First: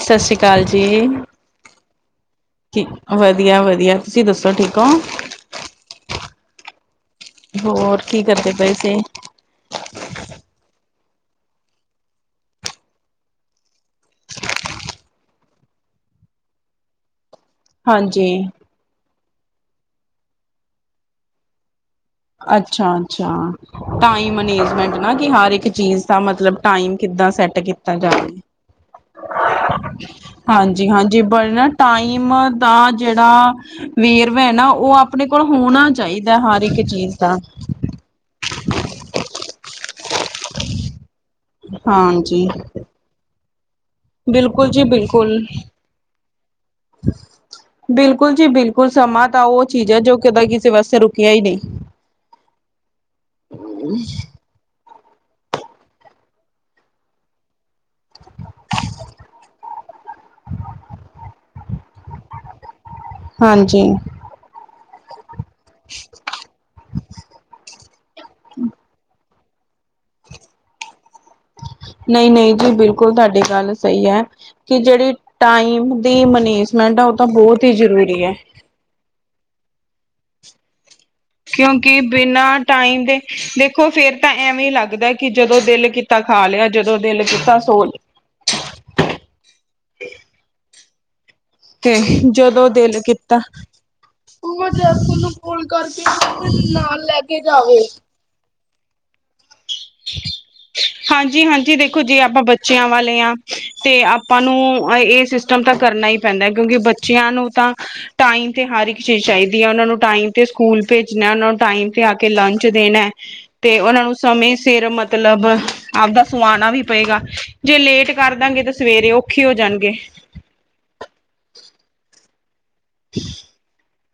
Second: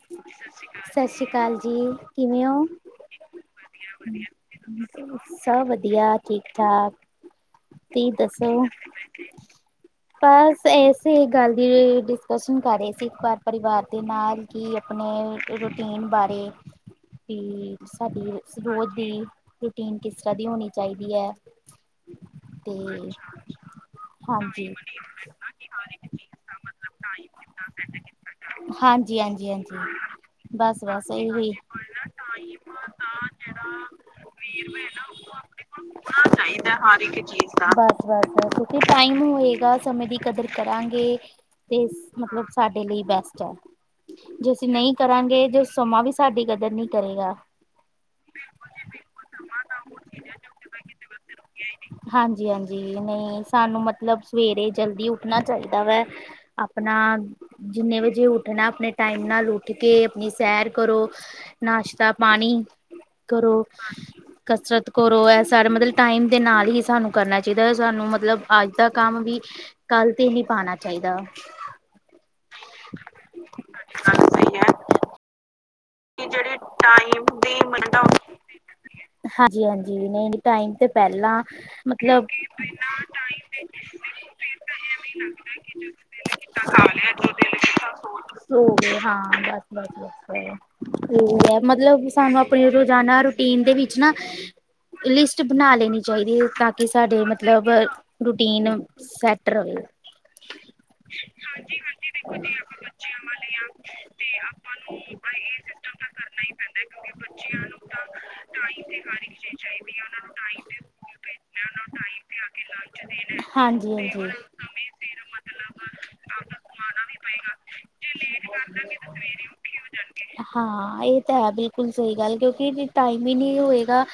ਸਤਿ ਸ਼੍ਰੀ ਅਕਾਲ, ਸਤਿ ਸ਼੍ਰੀ ਅਕਾਲ ਜੀ ਕਿਵੇਂ ਹੋ? ਠੀਕ ਵਧੀਆ-ਵਧੀਆ ਤੁਸੀਂ ਵਧੀਆ, ਦੱਸੋ ਵਧੀਆ ਠੀਕ ਤੁਸੀਂ ਹੋ? ਦੱਸੋ ਸਗੋਂ? ਸਭ ਵਧੀਆ, ਠੀਕ ਠਾਕ ਹੋਰ ਤੁਸੀਂ ਕੀ ਦੱਸੋ? ਕਰਦੇ ਪਏ ਸੀ? ਬਸ ਇਸੇ ਗੱਲ ਦੀ ਡਿਸਕਸ਼ਨ ਕਰ ਰਹੇ ਸੀ ਘਰ ਪਰਿਵਾਰ। ਅਤੇ ਨਾਲ ਹੀ ਆਪਣੇ ਰੂਟੀਨ ਬਾਰੇ ਵੀ ਹਾਂਜੀ। ਸਾਡੀ ਰੋਜ਼ ਦੀ ਰੂਟੀਨ ਕਿਸ ਤਰ੍ਹਾਂ ਦੀ ਹੋਣੀ ਚਾਹੀਦੀ ਹੈ? ਤੇ ਅੱਛਾ, ਅੱਛਾ ਟਾਈਮ ਹਾਂਜੀ ਮਨੇਜਮੈਂਟ ਨਾ ਕਿ ਹਰ ਇੱਕ ਚੀਜ਼ ਦਾ ਮਤਲਬ। ਟਾਈਮ ਕਿੱਦਾਂ ਸੈੱਟ ਕੀਤਾ ਜਾਵੇ। ਹਾਂਜੀ ਹਾਂਜੀ ਹਾਂਜੀ ਬਸ ਹਾਂਜੀ, ਬਸ ਹਾਂਜੀ ਇਹੀ ਪਰ ਨਾ ਟਾਈਮ ਦਾ ਜਿਹੜਾ। ਵੇਰਵਾ ਹੈ ਨਾ ਉਹ ਆਪਣੇ ਕੋਲ ਹੋਣਾ ਚਾਹੀਦਾ ਹਰ ਇੱਕ ਚੀਜ਼ ਦਾ। ਬਸ ਬਸ ਕਿਉਂਕਿ ਟਾਈਮ ਹੋਏਗਾ ਸਮੇਂ ਦੀ ਕਦਰ ਕਰਾਂਗੇ ਤੇ ਮਤਲਬ ਹਾਂਜੀ ਸਾਡੇ। ਲਈ ਬੈਸਟ ਹੈ ਜੇ ਅਸੀਂ ਬਿਲਕੁਲ ਜੀ ਨਹੀਂ ਬਿਲਕੁਲ। ਕਰਾਂਗੇ ਜੋੇ ਸਮਾਂ ਵੀ ਸਾਡੀ ਕਦਰ ਨਹੀਂ ਕਰੇਗਾ। ਬਿਲਕੁਲ ਜੀ ਬਿਲਕੁਲ ਸਮਾਂ ਤਾਂ ਉਹ ਚੀਜ਼ ਹੈ ਜੋ ਕਦੀ ਕਿਸੇ ਵਾਸਤੇ ਰੁਕਿਆ ਹੀ ਨਹੀਂ। ਹਾਂਜੀ, ਹਾਂਜੀ ਨਹੀਂ ਸਾਨੂੰ ਮਤਲਬ। ਸਵੇਰੇ ਜਲਦੀ ਉੱਠਣਾ ਚਾਹੀਦਾ ਵੈ ਆਪਣਾ ਜਿੰਨੇ ਵ ਜੇ ਉੱਠਣਾ ਆਪਣੇ ਟਾਈਮ ਨਾਲ ਉੱਠ ਕੇ ਆਪਣੀ ਸੈਰ ਕਰੋ। ਨਾਸ਼ਤਾ ਪਾਣੀ ਕਰੋ ਹਾਂਜੀ। ਕਸਰਤ ਕਰੋ। ਐਸ ਸਾਨੂੰ ਮਤਲਬ ਟਾਈਮ ਦੇ ਨਾਲ ਹੀ ਸਾਨੂੰ ਕਰਨਾ ਚਾਹੀਦਾ। ਸਾਨੂੰ ਮਤਲਬ ਅੱਜ ਦਾ ਕੰਮ ਵੀ ਕੱਲ ਤੇ ਨਹੀਂ ਪਾਉਣਾ ਚਾਹੀਦਾ। ਨਹੀਂ, ਨਹੀਂ ਜੀ ਬਿਲਕੁਲ ਤੁਹਾਡੀ ਗੱਲ ਸਹੀ ਹੈ। ਕਿ ਜਿਹੜੀ ਟਾਈਮ ਦੀ ਮੈਨੇਜਮੈਂਟ ਹੈ ਉਹ ਤਾਂ ਬਹੁਤ ਹੀ ਜ਼ਰੂਰੀ ਹੈ। ਹਾਂਜੀ ਹਾਂਜੀ ਨਹੀਂ ਟਾਈਮ ਤੇ ਪਹਿਲਾਂ ਕਿਉਂਕਿ ਮਤਲਬ ਬਿਨਾਂ ਟਾਈਮ ਦੇ ਦੇਖੋ। ਫੇਰ ਤਾਂ ਐਵੇਂ ਲੱਗਦਾ ਕਿ ਜਦੋਂ ਦਿਲ ਜਦੋਂ ਦਿਲ ਕੀਤਾ ਖਾ ਲਿਆ ਜਦੋਂ ਦਿਲ ਕੀਤਾ ਸੋ ਲਿਆ। ਸੌ, ਹਾਂ, ਬਸ, ਬਸ, ਬਸ। ਹਾਂਜੀ ਹਾਂ ਤੇ ਮਤਲਬ ਸਾਨੂੰ ਆਪਣੇ ਜਦੋਂ ਦਿਲ ਰੋਜ਼ਾਨਾ ਕੀਤਾ ਰੂਟੀਨ ਦੇ ਵਿੱਚ ਨਾ ਮੈਂ ਜੈਸਨ ਨੂੰ ਲਿਸਟ ਫੋਨ ਬਣਾ ਲੈਣੀ ਕਰਕੇ ਚਾਹੀਦੀ ਹੈ। ਤਾਂ ਕਿ ਨਾਲ ਲੈ ਸਾਡੇ ਕੇ ਮਤਲਬ ਜਾਵੇ। ਰੂਟੀਨ ਸੈਟ ਰਵੇ। ਹਾਂਜੀ ਹਾਂਜੀ ਦੇਖੋ, ਜੇ ਆਪਾਂ ਬੱਚਿਆਂ ਵਾਲੇ ਹਾਂ ਤੇ ਆਪਾਂ ਨੂੰ ਇਹ ਸਿਸਟਮ ਤਾਂ ਕਰਨਾ ਹੀ ਪੈਂਦਾ ਕਿਉਂਕਿ ਬੱਚਿਆਂ ਨੂੰ ਤਾਂ ਟਾਈਮ ਤੇ ਹਰ ਇੱਕ ਚੀਜ਼ ਚਾਹੀਦੀ ਹੈ। ਉਹਨਾਂ ਨੂੰ ਟਾਈਮ ਤੇ ਸਕੂਲ ਭੇਜਣਾ। ਉਹ ਨੂੰ ਟਾਈਮ ਤੇ ਆ ਕੇ ਲੰਚ ਦੇਣਾ। ਤੇ ਹਾਂਜੀ ਉਹਨਾਂ ਨੂੰ ਹਾਂਜੀ ਸਮੇਂ ਸਿਰ ਮਤਲਬ ਆਪਦਾ ਸੁਆਣਾ ਵੀ ਪਏਗਾ ਜੇ ਲੇਟ ਕਰ ਦਾਂਗੇ ਤਾਂ ਸਵੇਰੇ ਔਖੇ ਹੋ ਜਾਣਗੇ। ਹਾਂ, ਇਹ ਤਾਂ ਹੈ, ਬਿਲਕੁਲ ਸਹੀ ਗੱਲ ਕਿਉਂਕਿ ਟਾਈਮ ਹੀ ਨਹੀਂ ਹੋਏਗਾ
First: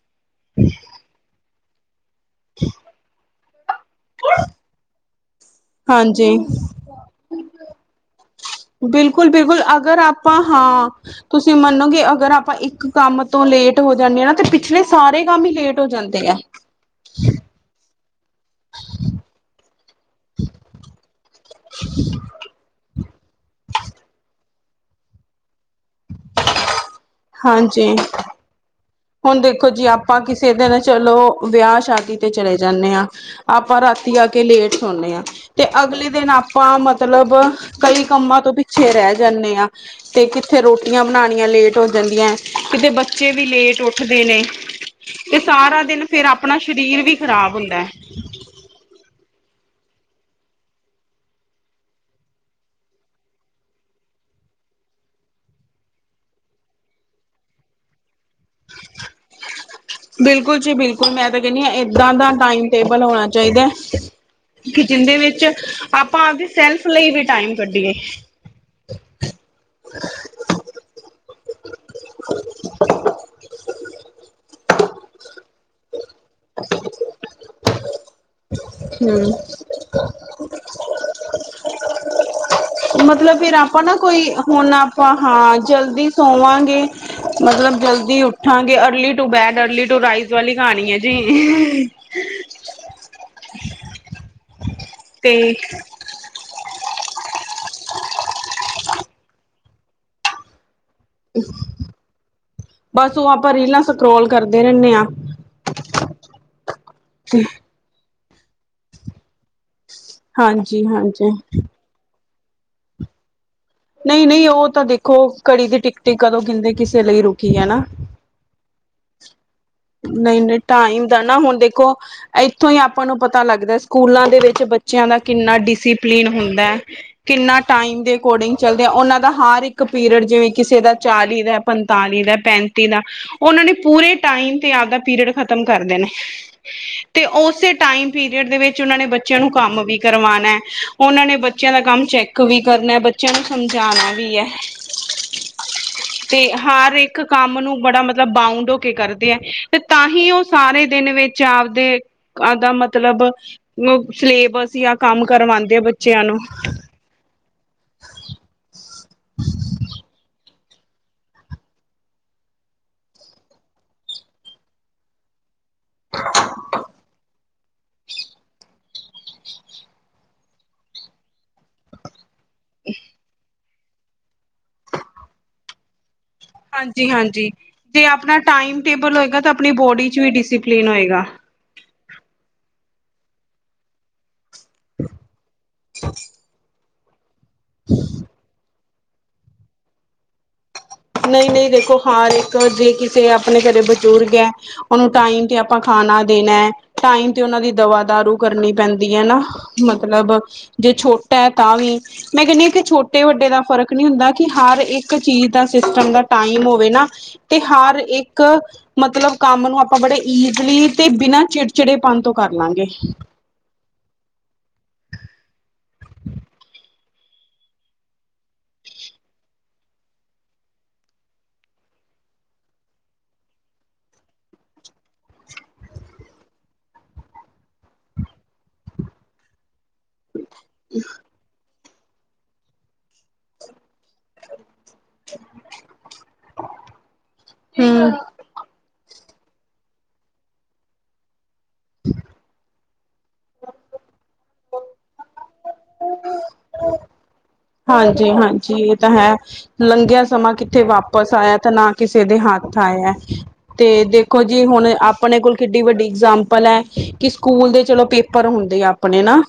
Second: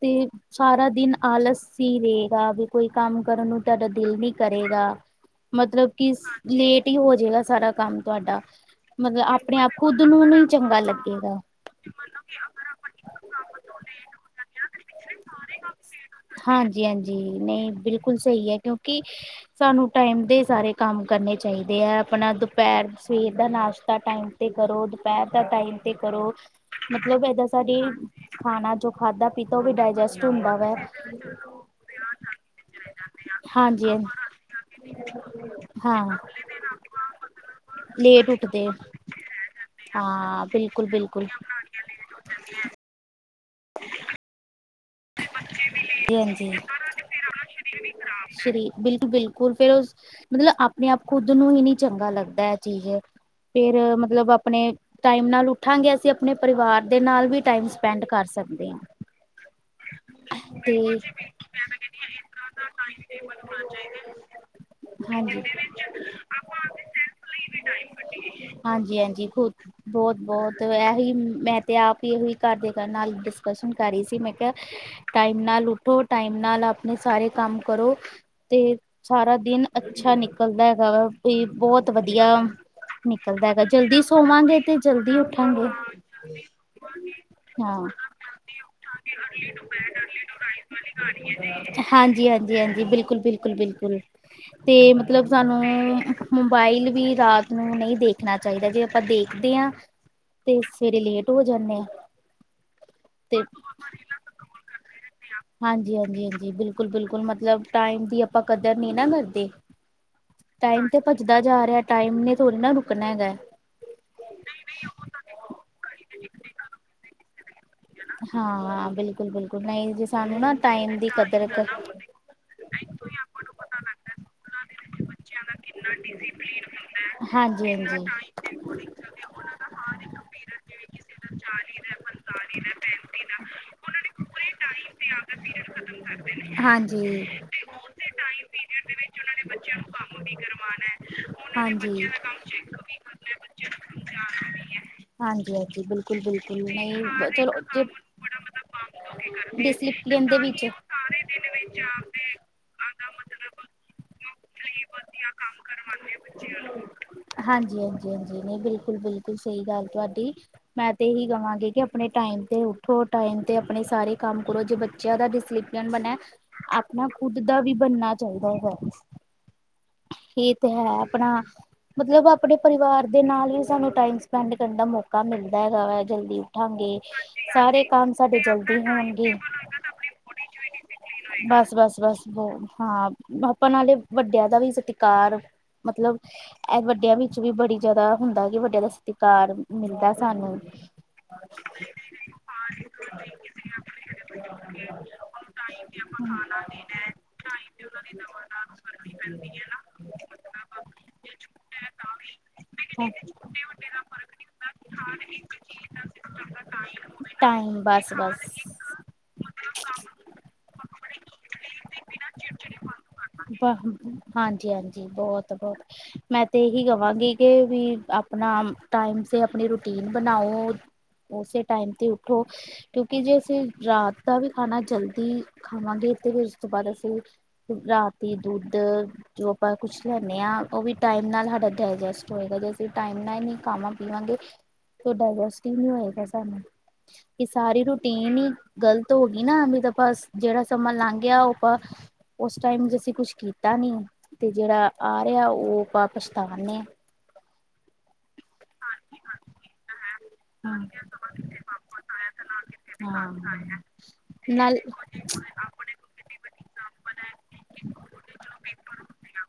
ਤੇ ਸਾਰਾ ਦਿਨ ਆਲਸ ਹੀ ਰਹੇਗਾ। ਵੀ ਕੋਈ ਕੰਮ ਕਰਨ ਨੂੰ ਤੁਹਾਡਾ ਦਿਲ ਨੀ ਕਰੇਗਾ। ਮਤਲਬ ਕਿ ਹਾਂਜੀ ਲੇਟ ਹੀ ਹੋ ਜਾਏਗਾ। ਸਾਰਾ ਕੰਮ ਤੁਹਾਡਾ ਮਤਲਬ ਆਪਣੇ ਬਿਲਕੁਲ-ਬਿਲਕੁਲ ਆਪ ਅਗਰ ਖੁੱਦ ਨੂੰ ਆਪਾਂ ਨਹੀਂ ਚੰਗਾ ਹਾਂ ਲੱਗੇਗਾ। ਤੁਸੀਂ ਮੰਨੋਗੇ ਅਗਰ ਆਪਾਂ ਇੱਕ ਕੰਮ ਤੋਂ ਲੇਟ ਹੋ ਜਾਂਦੇ ਹਾਂ ਨਾ ਤੇ ਪਿਛਲੇ ਸਾਰੇ ਕੰਮ ਹੀ ਲੇਟ ਹੋ ਜਾਂਦੇ ਆ। ਜੀ ਹਾਂਜੀ, ਨਹੀਂ, ਬਿਲਕੁਲ ਸਹੀ ਹੈ, ਕਿਉਂਕਿ। ਸਾਨੂੰ ਟਾਈਮ ਦੇ ਸਾਰੇ ਕੰਮ ਕਰਨੇ ਚਾਹੀਦੇ ਹੈ। ਆਪਣਾ ਦੁਪਹਿਰ ਸਵੇਰ ਦਾ ਨਾਸ਼ਤਾ ਟਾਈਮ ਤੇ ਕਰੋ। ਦੁਪਹਿਰ ਦਾ ਟਾਈਮ ਤੇ ਕਰੋ। ਮਤਲਬ ਏਦਾਂ ਸਾਡੀ ਹਾਂਜੀ। ਖਾਣਾ ਜੋ ਖਾਧਾ ਹੁਣ ਪੀਤਾ ਉਹ ਦੇਖੋ ਵੀ ਜੇ ਆਪਾਂ ਡਾਇਜੈਸਟ ਕਿਸੇ ਹੁੰਦਾ ਵਾ ਦਿਨ ਚਲੋ ਵਿਆਹ ਸ਼ਾਦੀ ਤੇ ਚਲੇ ਜਾਂਦੇ ਹਾਂ। ਆਪਾਂ ਹਾਂਜੀ ਰਾਤੀ ਆ ਕੇ ਲੇਟ ਸੌਦੇ ਹਾਂ। ਤੇ ਹਾਂ ਅਗਲੇ ਦਿਨ ਆਪਾਂ ਮਤਲਬ ਕਈ ਲੇਟ ਕੰਮਾਂ ਤੋਂ ਉੱਠਦੇ ਪਿੱਛੇ ਰਹਿ ਜਾਂਦੇ ਹਾਂ। ਤੇ ਹਾਂ ਕਿੱਥੇ ਬਿਲਕੁਲ ਰੋਟੀਆਂ ਬਣਾਉਣੀਆਂ ਲੇਟ ਹੋ ਜਾਂਦੀਆਂ ਕਿਤੇ ਬੱਚੇ ਵੀ ਲੇਟ ਉੱਠਦੇ ਨੇ ਤੇ ਸਾਰਾ ਦਿਨ ਫੇਰ ਆਪਣਾ ਸਰੀਰ ਵੀ ਖ਼ਰਾਬ ਹੁੰਦਾ ਹੈ। ਸਹੀ ਬਿਲਕੁਲ- ਬਿਲਕਲ ਹੁਣ ਫਿਰ ਉਸ ਮਤਲਬ ਆਪਣੇ ਆਪ ਖੁੱਦ ਨੂੰ ਹੀ ਨਹੀਂ ਚੰਗਾ ਲੱਗਦਾ ਇਹ ਚੀਜ਼ ਫੇਰ ਮਤਲਬ ਆਪਣੇ ਟਾਈਮ ਨਾਲ ਉਠਾਂਗੇ ਅਸੀਂ ਆਪਣੇ ਪਰਿਵਾਰ ਦੇ ਨਾਲ ਵੀ ਟਾਈਮ ਸਪੈਂਡ ਕਰ ਸਕਦੇ ਆਂ। [inaudible] ਬਿਲਕੁੱਲ ਜੀ ਤੇ ਬਿਲਕੁੱਲ ਮੈਂ ਤਾਂ ਕਹਿੰਦੀ ਹਾਂ ਏਦਾਂ ਦਾ ਟਾਇਮ ਟੇਬਲ ਹੋਣਾ ਚਾਹੀਦਾ। ਕੀ ਜਿੰਦੇ ਹਾਂਜੀ ਵਿੱਚ ਆਪਾਂ ਆਪਦੀ ਸੈਲਫ ਲਈ ਵੀ ਟਾਇਮ ਕੱਢੀਏ। ਹਾਂਜੀ- ਹਾਂਜੀ ਖੁੱਦ ਬਹੁਤ ਬਹੁਤ ਇਹੀ ਮੈਂ ਤੇ ਆਪ ਹੀ ਇਹੋ ਹੀ ਘਰ ਦੇ ਨਾਲ ਡਿਸਕਸ਼ਨ ਕਰ ਰਹੀ ਸੀ ਮੈਂ ਟਾਇਮ ਨਾਲ ਉੱਠੋ। ਟਾਈਮ ਨਾਲ ਆਪਣੇ ਸਾਰੇ ਕੰਮ ਕਰੋ ਤੇ ਹਮ ਸਾਰਾ ਦਿਨ ਅੱਛਾ ਨਿਕਲ ਨਿਕਲਦਾ ਹੈਗਾ ਵਾ ਵੀ ਬਹੁਤ ਵਧੀਆ ਮਤਲਬ ਨਿਕਲਦਾ ਫਿਰ ਹੈਗਾ ਆਪਾਂ ਨਾ ਜਲਦੀ ਕੋਈ ਸੋਵਾਂਗੇ ਹੁਣ ਤੇ ਆਪਾਂ ਜਲਦੀ ਹਾਂ ਉੱਠਾਂਗੇ ਜਲਦੀ ਸੋਵਾਂਗੇ। ਹਾਂ ਮਤਲਬ ਜਲਦੀ ਉਠਾਂਗੇ early to bed early to rise ਵਾਲੀ ਕਹਾਣੀ ਏ। ਹਾਂਜੀ -ਹਾਂਜੀ- ਹਾਂਜੀ ਬਿਲਕੁਲ- ਬਿਲਕੁਲ- ਬਿਲਕੁਲ ਤੇ ਮਤਲਬ ਤੇ ਸਾਨੂੰ ਏ। ਮੋਬਾਈਲ ਵੀ ਰਾਤ ਨੂੰ ਨਹੀਂ ਦੇਖਣਾ ਚਾਹੀਦਾ ਜੇ ਆਪਾਂ ਦੇਖਦੇ ਹਾਂ ਤੇ ਸਵੇਰੇ ਲੇਟ ਹੋ ਜਾਂਦੇ ਆ ਬੱਸ ਉਹ ਤੇ ਆਪਾਂ ਰੀਲਾਂ ਸਕ ਸਕਰੋਲ ਕਰਦੇ ਰਹਿੰਦੇ ਆਂ। ਟਾਇਮ ਦੀ ਆਪਾਂ ਕਦਰ ਨੀ ਨਾ ਕਰਦੇ ਹਾਂਜੀ ਟਾਇਮ ਤੇ ਹਾਂਜੀ ਭੱਜਦਾ ਜਾ ਰਿਹਾ। ਟਾਈਮ ਨੇ ਥੋੜਾ ਨਾ ਰੁਕਣਾ ਹੈਗਾ। ਨਹੀਂ -ਨਹੀਂ ਉਹ ਤਾਂ ਦੇਖੋ ਘੜੀ ਦੀ ਟਿਕ- ਟਿਕ ਕਦੋਂ ਕਿਂਦੇ ਕਿਸੇ ਲਈ ਰੁਕੀ ਹੈ ਨਾ। ਹਾਂ ਬਿਲਕੁਲ- ਬਿਲਕੁਲ ਨਹੀਂ ਜੇ ਸਾਨੂੰ ਨਾ ਟਾਈਮ ਦੀ ਕਦਰ ਉਥੋਂ ਹੀ ਆਪਾਂ ਨੂੰ ਪਤਾ ਲੱਗਦਾ ਸਕੂਲਾਂ ਦੇ ਵਿੱਚ ਬੱਚਿਆਂ ਦਾ ਕਿੰਨਾ ਡਿਸਪਲੀਿਨ ਹੁੰਦਾ। ਕਿੰਨਾ ਹਾਂਜੀ ਟਾਈਮ ਹਾਂਜੀ ਦੇ ਅਕੋਰਡਿੰਗ ਚੱਲਦੇ ਆ ਉਹਨਾਂ ਦਾ ਹਰ ਇੱਕ ਪੀਰੀਅਡ ਜਿਵੇਂ ਕਿਸੇ ਦਾ ਚਾਲੀ ਦਾ ਪੰਤਾਲੀ ਦਾ ਪੈਂਤੀ ਪੈਂਤੀ ਦਾ ਉਹਨਾਂ ਨੇ ਪੂਰੇ ਟਾਈਮ ਤੇ ਆਪਦਾ ਪੀਰੀਅਡ ਖਤਮ ਕਰ ਦੇਨਾ। ਹਾਂਜੀ ਤੇ ਉਸੇ ਟਾਈਮ ਪੀਰੀਅਡ ਦੇ ਵਿੱਚ ਉਹਨਾਂ ਨੇ ਬੱਚਿਆਂ ਨੂੰ ਕੰਮ ਵੀ ਕਰਵਾਂਣਾ। ਉਹਨਾਂ ਨੇ ਬੱਚਿਆਂ ਦਾ ਹਾਂਜੀ ਹਾਂਜੀ ਕੰਮ ਚੈੱਕ ਵੀ ਕਰਨਾ ਬ ਬਚਿਆਂ ਨੂੰ ਸਮਝਾਣਾ ਵੀ ਹੈ ਹਾਂਜੀ ਬਿਲਕੁਲ ਤੇ ਬਿਲਕੁਲ ਹਰ ਇੱਕ ਨਹੀਂ ਕੰਮ ਚਲੋ ਨੂੰ ਜੇ ਬੜਾ ਮਤਲਬ ਬਾਊਂਡ ਹੋ ਕੇ ਕਰਦੇ ਹੈ ਤੇ ਤਾਂ ਡਿਸਿਪਲਿਨ ਹੀ ਦੇ ਉਹ ਵਿੱਚ ਸਾਰੇ ਦਿਨ ਵਿੱਚ ਆਪਦੇ ਆਵਦਾ ਮਤਲਬ ਸਿਲੇਬਸ ਜਾਂ ਕੰਮ ਕਰਵਾਂਦੇ ਆ ਬੱਚਿਆਂ ਨੂੰ ਹਾਂਜੀ- ਹਾਂਜੀ- ਹਾਂਜੀ ਨਹੀਂ ਬਿਲਕ ਬਿਲਕੁਲ- ਬਿਲਕੁਲ ਸਹੀ ਗੱਲ ਤੁਹਾਡੀ ਮੈਂ ਤੇ ਇਹੀ ਕਵਾਂਗੀ ਕਿ ਆਪਣੇ ਟਾਈਮ ਤੇ ਉਠੋ ਟਾਈਮ ਤੇ ਆਪਣੇ ਸਾਰੇ ਕੰਮ ਕਰੋ ਜੇ ਬੱਚਿਆਂ ਦਾ ਡਿਸਪਲਨ ਬਣਾ। ਆਪਣਾ ਖੁੱਦ ਦਾ ਵੀ ਬਣਨਾ ਚਾਹੀਦਾ ਹੈ। ਇਹ ਤੇ ਹੈ ਆਪਣਾ ਮਤਲਬ ਆਪਣੇ ਪਰਿਵਾਰ ਦੇ ਨਾਲ ਹੀ ਸਾਨੂੰ ਟਾਈਮ ਸਪੈਂਡ ਕਰਨ ਦਾ ਮੌਕਾ ਮਿਲਦਾ ਹੈਗਾ ਵਾ। ਜਲਦੀ ਉਠਾਂਗੇ। ਹਾਂਜੀ ਹਾਂਜੀ ਸਾਰੇ ਜੇ ਕੰਮ ਆਪਣਾ ਸਾਡੇ ਜਲਦੀ ਟਾਈਮ ਟੇਬਲ ਹੋਣਗੇ ਹੋਏਗਾ ਤਾਂ ਆਪਣੀ ਬੋਡੀ ਚ ਵੀ ਡਿਸਿਪਲਿਨ ਹੋਏਗਾ ਬੱਸ- ਬੱਸ- ਬੱਸ ਹਾਂ ਆਪਾ ਨਾਲੇ ਵੱਡਿਆਂ ਦਾ ਵੀ ਸਤਿਕਾਰ ਮਤਲਬ ਇਹ ਵੱਡਿਆਂ ਵਿੱਚ ਵੀ ਬੜੀ ਜਿਆਦਾ ਹੁੰਦਾ ਕਿ ਵੱਡਿਆਂ ਦਾ ਸਤਿਕਾਰ ਮਿਲਦਾ ਸਾਨੂੰ ਨਹੀਂ -ਨਹੀਂ ਦੇਖੋ ਹਰ ਇੱਕ ਜੇ ਕਿਸੇ ਆਪਣੇ ਘਰੇ ਬਜ਼ੁਰਗ ਐ। ਉਹਨੂੰ ਟਾਈਮ ਤੇ ਆਪਾਂ ਖਾਣਾ ਦੇਣਾ। ਟਾਈਮ ਤੇ ਉਹਨਾਂ ਦੀ ਦਵਾ ਦਾਰੂ ਕਰਨੀ ਪੈਂਦੀ ਹੈ ਨਾ ਮਤਲਬ ਜੇ ਛੋਟਾ ਹੈ ਤਾਂ ਵੀ ਮੈਂ ਕਹਿੰਦੀ ਕਿ ਛੋਟੇ ਵੱਡੇ ਦਾ ਫ਼ਰਕ ਨਹੀਂ ਹੁੰਦਾ ਕਿ ਹਰ ਇੱਕ ਚੀਜ਼ ਦਾ ਸਿਸਟਮ ਦਾ ਟਾਈਮ ਹੋਵੇ ਨਾ ਤੇ ਟਾਈਮ ਹਰ ਬਸ ਇੱਕ ਬਸ ਮਤਲਬ ਕੰਮ ਨੂੰ ਆਪਾਂ ਬੜੇ ਈਜ਼ਲੀ ਤੇ ਬਿਨਾਂ ਚਿੜਚਿੜੇਪਨ ਤੋਂ ਕਰ ਲਾਂਗੇ। ਹਾਂਜੀ -ਹਾਂਜੀ ਬਹੁਤ- ਬਹੁਤ ਮੈਂ ਤੇ ਇਹੀ ਕਵਾਂਗੀ ਕਿ ਵੀ ਆਪਣਾ ਟਾਈਮ ਤੇ, ਆਪਣੀ ਰੂਟੀਨ ਬਣਾਓ। ਉਸੇ ਟਾਈਮ ਤੇ ਉੱਠੋ। ਕਿਉਂਕਿ ਜੇ ਅਸੀਂ ਰਾਤ ਦਾ ਵੀ ਖਾਣਾ ਜਲਦੀ ਖਾਵਾਂਗੇ, ਤੇ ਫਿਰ ਉਸ ਤੋਂ ਬਾਅਦ ਅਸੀਂ ਰਾਤ ਦੁੱਧ ਜੋ ਆਪਾਂ ਕੁੱਛ ਲੈਂਦੇ ਹਾਂ, ਉਹ ਵੀ ਟਾਈਮ ਨਾਲ ਹਜਮ ਡਾਇਜਸਟ ਹੋਏਗਾ ਜੇ ਅਸੀਂ ਟਾਈਮ ਨਾਲ ਹੀ ਨਹੀਂ ਖਾਵਾਂ ਪੀਵਾਂਗੇ ਤੇ ਡਾਇਜਸਟ ਹੀ ਨਹੀਂ ਹੋਏਗਾ। ਇਹ ਸਾਰੀ ਹਮ ਰੂਟੀਨ ਇਨੀ ਗ਼ਲਤ ਹੋ ਗਈ ਨਾ, ਵੀ ਤਾਂ ਆਪਾਂ ਜਿਹੜਾ ਸਮਾਂ ਲੰਘ ਗਿਆ, ਔ ਆਪਾਂ ਉਸ ਟਾਈਮ ਅਸੀਂ ਕੁਛ ਕੀਤਾ ਨੀ, ਤੇ ਜਿਹੜਾ ਆ ਰਿਹਾ ਉਹ ਵਾਪਸ ਤਾਂ ਆਣਾ ਨੀ। ਹਾਂਜੀ ਹਾਂਜੀ ਇਹ ਤਾਂ ਹੈ ਲੰਘਿਆ ਸਮਾਂ ਹਾਂ ਕਿੱਥੇ ਵਾਪਿਸ ਆਇਆ, ਤੇ ਨਾ ਕਿਸੇ ਦੇ ਹੱਥ ਆਇਆ। ਹਾਂ ਤੇ ਦੇਖੋ ਜੀ ਨਾਲ ਹੁਣ ਆਪਣੇ ਕੋਲ ਕਿੱਡੀ ਵੱਡੀ ਇਗਜਾਮਪਲ ਹੈ, ਕਿ ਸਕੂਲ ਦੇ ਚਲੋ ਪੇਪਰ ਹੁੰਦੇ ਆ ਆਪਣੇ ਨਾ।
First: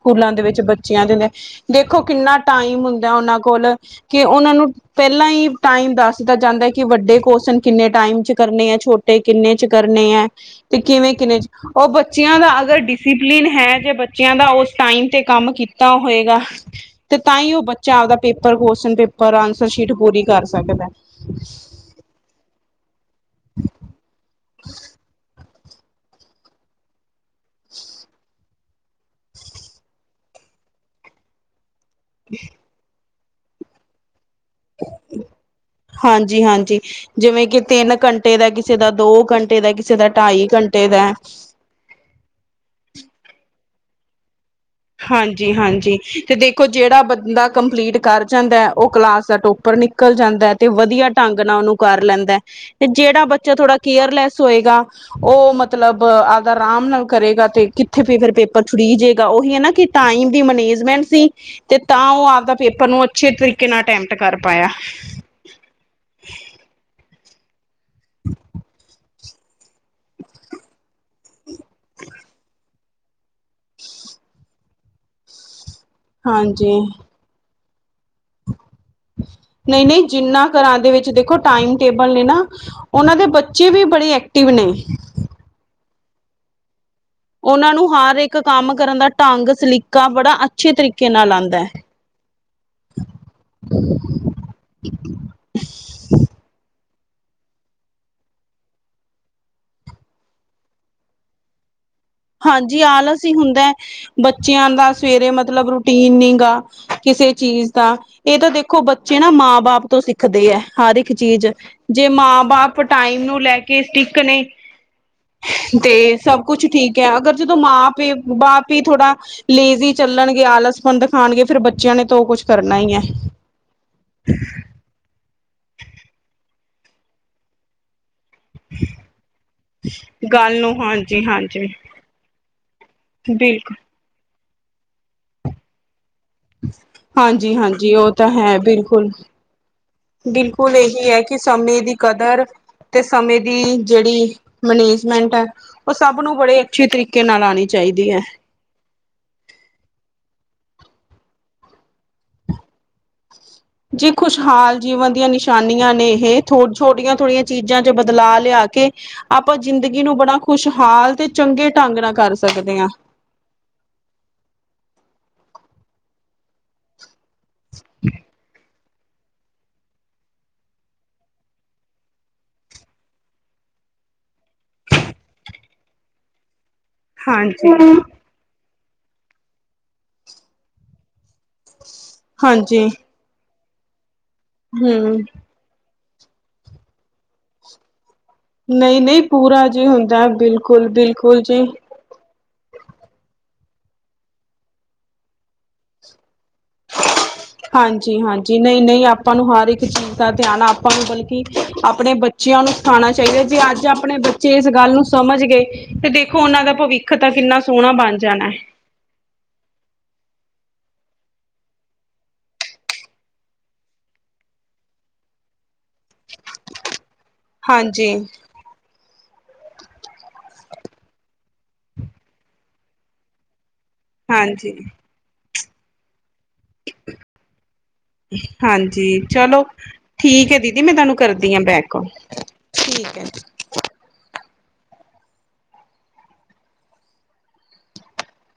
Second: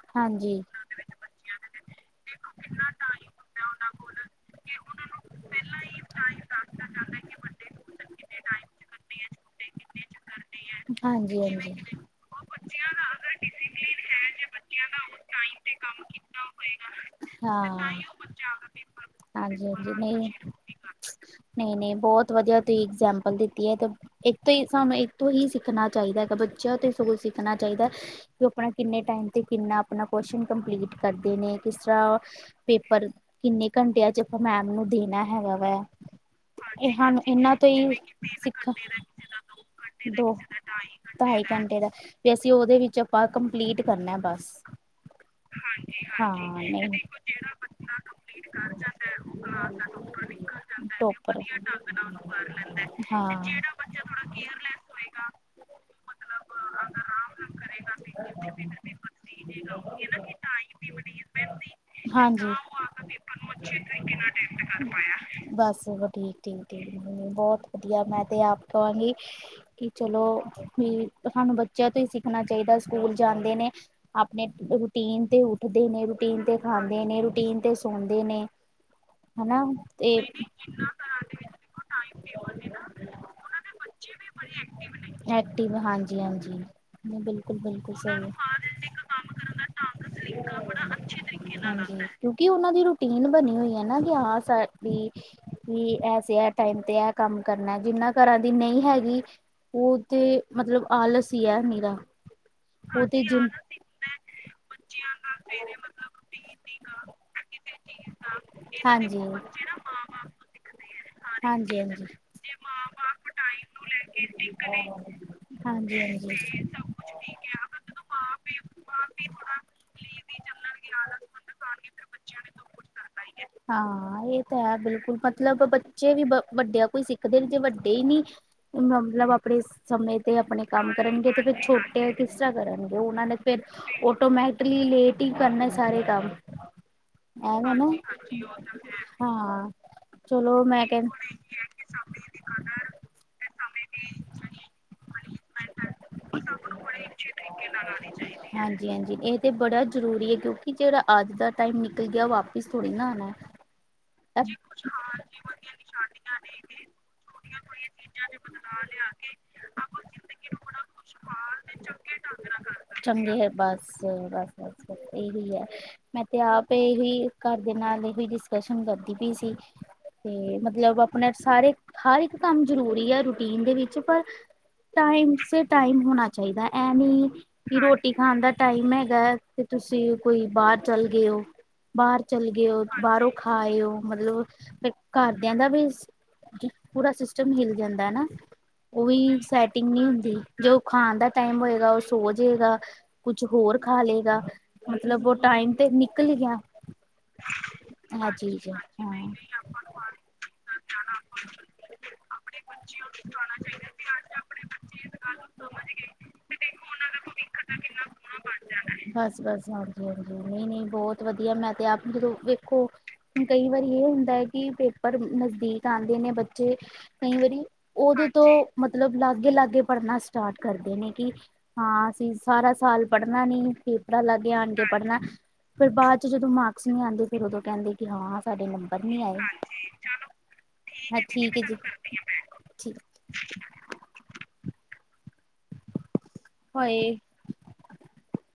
ਸਕੂਲਾਂ ਦੇ ਹਾਂਜੀ ਵਿੱਚ ਬੱਚਿਆਂ ਦੇਦੇ, ਦੇਖੋ ਕਿੰਨਾ ਟਾਈਮ ਹੁੰਦਾ ਉਹਨਾਂ ਕੋਲ, ਕਿ ਉਹਨਾਂ ਨੂੰ ਪਹਿਲਾਂ ਹੀ ਟਾਈਮ ਦੱਸਤਾ ਜਾਂਦਾ ਹੈ, ਕਿ ਵੱਡੇ ਕਵਸ਼ਨ ਕਿੰਨੇ ਟਾਈਮ ਚ ਕਰਨੇ ਹੈ, ਛੋਟੇ ਤੇ ਕਿੰਨੇ ਚ ਕਰਨੇ ਹੈ, ਤੇ ਕਿਵੇਂ ਹਾਂਜੀ ਕਿੰਨੇ ਚ, ਹਾਂਜੀ ਉਹ ਬੱਚੇ ਬੱਚਿਆਂ ਦਾ ਅਗਰ ਡਿਸਿਪਲਿਨ ਹੈ, ਜੇ ਬੱਚਿਆਂ ਦਾ ਉਸ ਟਾਈਮ ਤੇ ਕੰਮ ਕੀਤਾ ਹੋਏਗਾ। ਤੇ ਤਾਂ ਹੀ ਉਹ ਹਾਂ ਬੱਚਾ ਆਪਦਾ ਪੇਪਰ, ਕਵਸ਼ਨ ਪੇਪਰ ਹਾਂਜੀ ਆਨਸਰ ਸ਼ੀਟ ਪੂਰੀ ਕਰ ਸਕਦਾ। ਨੇ ਬਹੁਤ ਵਧੀਆ ਤੋਂ ਇਗਜ਼ਾਮਪਲ ਦਿੱਤੀ ਹੈ, ਤੇ ਇੱਕ ਤੋਂ ਹੀ, ਸਾਨੂੰ ਇੱਕ ਤੋਂ ਹੀ ਸਿੱਖਣਾ ਚਾਹੀਦਾ ਹੈਗਾ, ਬੱਚਿਆਂ ਤੇ ਸਗੋ ਸਿੱਖਣਾ ਚਾਹੀਦਾ ਕਿਉਂਕਿ ਆਪਣਾ ਕਿੰਨੇ ਟਾਈਮ 'ਤੇ ਕਿੰਨਾ ਆਪਣਾ ਪੋਰਸ਼ਨ ਕੰਪਲੀਟ ਕਰਦੇ ਨੇ, ਕਿਸ ਤਰ੍ਹਾਂ [inaudible] ਪੇਪਰ ਕਿੰਨੇ ਘੰਟਿਆਂ ਚ, ਆਪਾਂ ਮੈਮ ਨੂੰ ਦੇਣਾ ਹੈਗਾ ਵੈ। ਹਾਂਜੀ ਹਾਂਜੀ, ਜਿਵੇਂ ਕਿ ਤਿੰਨ ਘੰਟੇ ਦਾ, ਕਿਸੇ ਦਾ ਦੋ ਘੰਟੇ ਦਾ, ਕਿਸੇ ਦਾ ਦੋ ਢਾਈ ਘੰਟੇ ਦਾ। ਢਾਈ ਘੰਟੇ ਦਾ, ਤੇ ਅਸੀਂ ਉਹਦੇ ਵਿੱਚ ਆਪਾਂ ਕੰਪਲੀਟ ਕਰਨਾ ਬਸ। ਹਾਂਜੀ ਹਾਂਜੀ, ਹਾਂ ਤੇ ਦੇਖੋ ਨਹੀਂ ਜਿਹੜਾ ਬੰਦਾ ਕੰਪਲੀਟ ਕਰ ਜਾਂਦਾ, ਔ ਕਲਾਸ ਦਾ ਟੋਪਰ ਨਿਕਲ ਜਾਂਦਾ ਹੈ, ਤੇ ਵਧੀਆ ਟੋ ਢੰਗ ਨਾਲ ਉਹਨੂੰ ਕਰ ਲੈਂਦਾ, ਤੇ ਜਿਹੜਾ ਹਾਂ ਬੱਚਾ ਥੋੜਾ ਕੇਅਰਲੈਸ ਹੋਏਗਾ ਉਹ ਮਤਲਬ ਆਦਾ ਆਰਾਮ ਨਾਲ ਕਰੇਗਾ ਤੇ ਕਿੱਥੇ ਫਿਰ ਪੇਪਰ ਛੁੜੀ ਜਾੇਗਾ, ਔ ਏ ਨਾ ਕਿ ਟਾਈਮ ਦੀ ਮੈਨੇਜਮੈਂਟ ਸੀ ਤੇ ਤਾਂ ਉਹ ਆਪਦਾ ਹਾਂਜੀ ਪੇਪਰ ਨੂੰ, ਅੱਛੇ ਤਰੀਕੇ ਨਾਲ ਅਟੈਪਟ ਕਰ ਪਾਇਆ। ਬਸ ਉਹ ਠੀਕ ਜ ਬਹੁਤ ਵਧੀਆ, ਮੈਂ ਤਾਂ ਆਪ ਕਹਾਂਗੀ, ਕਿ ਚਲੋ ਵੀ ਸਾਨੂੰ ਬੱਚਿਆਂ ਤੋਂ ਹੀ ਸਿੱਖਣਾ ਚਾਹੀਦਾ, ਸਕੂਲ ਜਾਂਦੇ ਨੇ ਆਪਣੇ ਰੂਟੀਨ ਤੇ ਉੱਠਦੇ ਨੇ, ਰੂਟੀਨ ਤੇ ਹਾਂਜੀ ਖਾਂਦੇ ਨੇ, ਰੂਟੀਨ ਤੇ ਸੌਦੇ ਨੇ। ਹਨਾ ਨਹੀਂ ਨਹੀਂ, ਤੇ ਜਿੰਨਾ ਘਰਾਂ ਦੇ ਵਿੱਚ ਦੇਖੋ ਟਾਈਮ ਟੇਬਲ ਨੇ ਨਾ ਉਹਨਾਂ ਦੇ ਬੱਚੇ ਵੀ ਬੜੇ ਐਕਟਿਵ ਨੇ। ਐਕਟਿਵ ਹਾਂਜੀ ਹਾਂਜੀ ਬਿਲਕੁਲ ਉਹਨਾਂ ਨੂੰ ਬਿਲਕੁਲ ਹਰ ਇੱਕ ਕੰਮ ਕਰਨ ਦਾ ਢੰਗ ਸਲੀਕਾ ਬੜਾ ਅੱਛੇ ਤਰੀਕੇ ਨਾਲ ਆਂਦਾ। ਹਾਂ, ਕਿਉਕਿ ਉਹਨਾਂ ਦੀ ਰੂਟੀਨ ਬਣੀ ਹੋਈ ਹੈ ਨਾ, ਕਿ ਹਾਂ ਵੀ, ਕਿ ਐਸੇ ਐ ਟਾਈਮ ਤੇ ਇਹ ਕੰਮ ਕਰਨਾ, ਜਿੰਨਾ ਘਰਾਂ ਦੀ ਨਹੀਂ ਹੈਗੀ ਉਹ ਤੇ ਮਤਲਬ, ਆਲਸ ਹੀ ਹੈ ਨੀਰਾ। ਹਾਂਜੀ ਆਲਸ ਹੀ ਹੁੰਦਾ ਹੈ, ਬੱਚਿਆਂ ਦਾ ਸਵੇਰੇ ਮਤਲਬ ਰੂਟੀਨ ਨੀ ਗਾ। ਕਿਸੇ ਚੀਜ਼ ਦਾ ਇਹ ਤਾਂ ਦੇਖੋ ਬੱਚੇ ਹਾਂਜੀ ਹਾਂਜੀ ਨਾ ਮਾਂ ਬਾਪ ਤੋਂ ਸਿੱਖਦੇ ਹੈ, ਹਰ ਇੱਕ ਚੀਜ਼। ਹਾਂਜੀ ਹਾਂਜੀ ਜੇ ਮਾਂ ਬਾਪ ਟਾਈਮ ਨੂੰ ਲੈ ਕੇ, ਸਟ੍ਰਿਕਟ ਨੇ ਹਾਂਜੀ ਤੇ ਹਾਂਜੀ ਸਭ ਕੁਛ ਠੀਕ ਹੈ, ਅਗਰ ਜਦੋਂ ਮਾਂ ਪਿ ਬਾਪ ਹੀ ਥੋੜਾ ਲੇਜ਼ੀ ਚੱਲਣਗੇ, ਆਲਸ ਹੀ ਹੈ ਹਾਂ, ਇਹ ਤੇ ਹੈ ਬਿਲਕੁਲ ਪਤਾ ਮਤਲਬ ਬੱਚੇ ਵੀ ਵੱਡਿਆਂ ਕੋਲੋ ਸਿੱਖਦੇ, ਜੇ ਵੱਡੇ ਹੀ ਨੀ ਮਤਲਬ ਆਪਣੇ ਸਮੇ ਤੇ ਗੱਲ ਆਪਣੇ ਨੂੰ ਕੰਮ ਹਾਂਜੀ ਕਰਨਗੇ ਤੇ ਫਿਰ ਹਾਂਜੀ ਛੋਟੇ ਕਿਸ ਤਰ੍ਹਾਂ ਕਰਨਗੇ। ਉਹਨਾਂ ਨੇ ਫਿਰ ਬਿਲਕੁਲ ਟੋਮੈ ਅਸੀਂ ਲੇਟ ਹੀ ਕਰਨਾ ਸਾਰੇ ਕੰਮ। ਹਾਂਜੀ- ਐਵੇਂ ਨਾ ਹਾਂਜੀ ਉਹ ਤਾਂ ਹੈ ਬਿਲਕੁਲ। ਹਾਂ ਚਲੋ ਬਿਲਕੁਲ ਮੈਂ ਕਹਿੰ ਇਹੀ ਹੈ ਕਿ ਸਮੇਂ ਦੀ ਕਦਰ ਤੇ ਸਮੇਂ ਦੀ ਜਿਹੜੀ ਮੈਨੇਜਮੈਂਟ ਹੈ। ਔ ਸਭ ਨੂੰ, ਬੜੇ ਅੱਛੇ ਤਰੀਕੇ ਨਾਲ ਆਉਣੀ ਚਾਹੀਦੀ ਹੈ। ਹਾਂਜੀ ਹਾਂਜੀ, ਇਹ ਤੇ ਬੜਾ ਜ਼ਰੂਰੀ ਹੈ, ਕਿਉਂਕਿ ਜਿਹੜਾ ਅੱਜ ਦਾ ਟਾਈਮ ਨਿਕਲ ਗਿਆ, ਵਾਪਿਸ ਥੋੜ੍ਹੀ ਨਾ [inaudible] ਜੀ ਖੁਸ਼ਹਾਲ ਜੀਵਨ ਦੀਆਂ ਨਿਸ਼ਾਨੀਆਂ ਨੇ ਇਹ ਛੋਟੀਆਂ ਥੋੜੀਆਂ ਚੀਜ਼ਾਂ ਚ' ਬਦਲਾਅ ਲਿਆ ਕੇ ਆਪਾਂ ਜ਼ਿੰਦਗੀ ਨੂੰ ਬੜਾ ਖੁਸ਼ਹਾਲ ਤੇ ਚੰਗੇ ਢੰਗ ਨਾਲ ਕਰ ਸਕਦੇ ਹਾਂ। ਚੰਗੀ ਬਸ- ਬਸ- ਬਸ- ਬਸ ਇਹੀ ਹੈ ਮੈਂ ਤੇ ਆਪ ਇਹੀ ਘਰ ਦੇ ਨਾਲ ਇਹੋ ਹੀ ਡਿਸਕਸ਼ਨ ਕਰਦੀ ਪਈ ਸੀ। ਤੇ ਮਤਲਬ ਆਪਣੇ ਸਾਰੇ ਹਰ ਇੱਕ ਕੰਮ ਜਰੂਰੀ ਹੈ ਰੂਟੀਨ ਦੇ ਵਿੱਚ ਪਰ ਟਾਈਮ ਸ ਟਾਈਮ ਹੋਣਾ ਚਾਹੀਦਾ ਇਹ ਨੀ ਹਾਂਜੀ, ਕਿ ਰੋਟੀ ਖਾਣ ਦਾ ਟਾਈਮ ਹੈਗਾ। ਤੁਸੀਂ ਕੋਈ ਬਾਹਰ ਚੱਲ ਗਏ ਹੋ। ਬਾਹਰ ਚਲ ਗਏ ਹੋ ਹਾਂਜੀ, ਬਾਹਰੋਂ ਖਾਏ ਹੋ। ਮਤਲਬ ਫੇਰ ਹੂੰ। ਘਰਦਿਆਂ ਦਾ ਵੀ ਪੂਰਾ ਸਿਸਟਮ ਹਿਲ ਜਾਂਦਾ ਨਾ। ਨਹੀਂ- ਉਹ ਨਹੀਂ ਵੀ ਪੂਰਾ ਜੀ ਸੈਟਿੰਗ ਨਹੀਂ ਹੁੰਦਾ ਹੁੰਦੀ ਜੋ ਬਿਲਕੁਲ- ਖਾਣ ਦਾ ਬਿਲਕੁਲ ਟਾਈਮ ਜੀ। ਹੋਏਗਾ ਉਹ ਸੋ ਜਾੇਗਾ। ਕੁਛ ਹੋਰ ਖਾ ਲਏਗਾ। ਮਤਲਬ ਉਹ ਟਾਈਮ ਤੇ ਨਿਕਲ ਗਿਆ। ਹਾਂਜੀ ਇਹ -ਹਾਂਜੀ ਚੀਜ਼ ਹੈ ਨਹੀਂ -ਨਹੀਂ ਆਪਾਂ ਨੂੰ ਹਰ ਇੱਕ ਚੀਜ਼ ਦਾ ਧਿਆਨ ਆਪਾਂ ਨੂੰ ਬਲਕਿ ਆਪਣੇ ਬੇ ਬੱਚਿਆਂ ਨੂੰ ਸਿਖਾਉਣਾ ਚਾਹੀਦਾ ਜੇ ਅੱਜ ਆਪਣੇ ਬੱਚੇ ਇਸ ਗੱਲ ਨੂੰ ਸਮਝ ਗਏ। ਤੇ ਦੇਖੋ ਉਹਨਾਂ ਦਾ ਭਵਿੱਖ ਤਾਂ ਕਿੰਨਾ ਸੋਹਣਾ ਬਣ ਜਾਣਾ। ਬਸ- ਬਸ, ਹਾਂਜੀ- ਹਾਂਜੀ, ਨਹੀਂ -ਨਹੀਂ ਬਹੁਤ ਵਧੀਆ ਮੈਂ ਤੇ ਆਪ ਜਦੋਂ ਵੇਖੋ ਕਈ ਵਾਰੀ ਇਹ ਹੁੰਦਾ ਹੈ ਕਿ ਪੇਪਰ ਨਜ਼ਦੀਕ ਆਉਂਦੇ ਨੇ ਬੱਚੇ ਕਈ ਵਾਰੀ ਹਾਂਜੀ, ਉਹਦੇ ਤੋਂ ਮਤਲਬ ਲਾਗੇ- ਲਾਗੇ ਪੜ੍ਹਨਾ ਸਟਾਰਟ ਕਰਦੇ ਨੇ ਕਿ ਹਾਂ, ਅਸੀਂ ਸਾਰਾ ਸਾਲ ਪੜ੍ਹਨਾ ਨੀ ਪੇਪਰਾਂ ਲਾਗੇ ਆਣ ਹਾਂਜੀ, ਕੇ ਪੜ੍ਹਨਾ। ਫ਼ਿਰ ਬਾਅਦ ਚ ਜਦੋਂ ਮਾ ਨ ਆਂਦੇ ਫਿਰ ਦੋਂ ਕਹਿੰਦੇ ਕਿ ਹਾਂ ਸਾਡੇ ਨੰਬਰ ਹਾਂਜੀ ਨੀ ਆਏ। ਚਲੋ ਠੀਕ ਹੈ ਦੀਦੀ ਮੈਂ ਤੁਹਾਨੂੰ ਹ ਕਰਦੀ ਠੀਕ ਹਾਂ ਹੈ ਜੀ। Back call. ਠੀਕ। ਹੋਏ।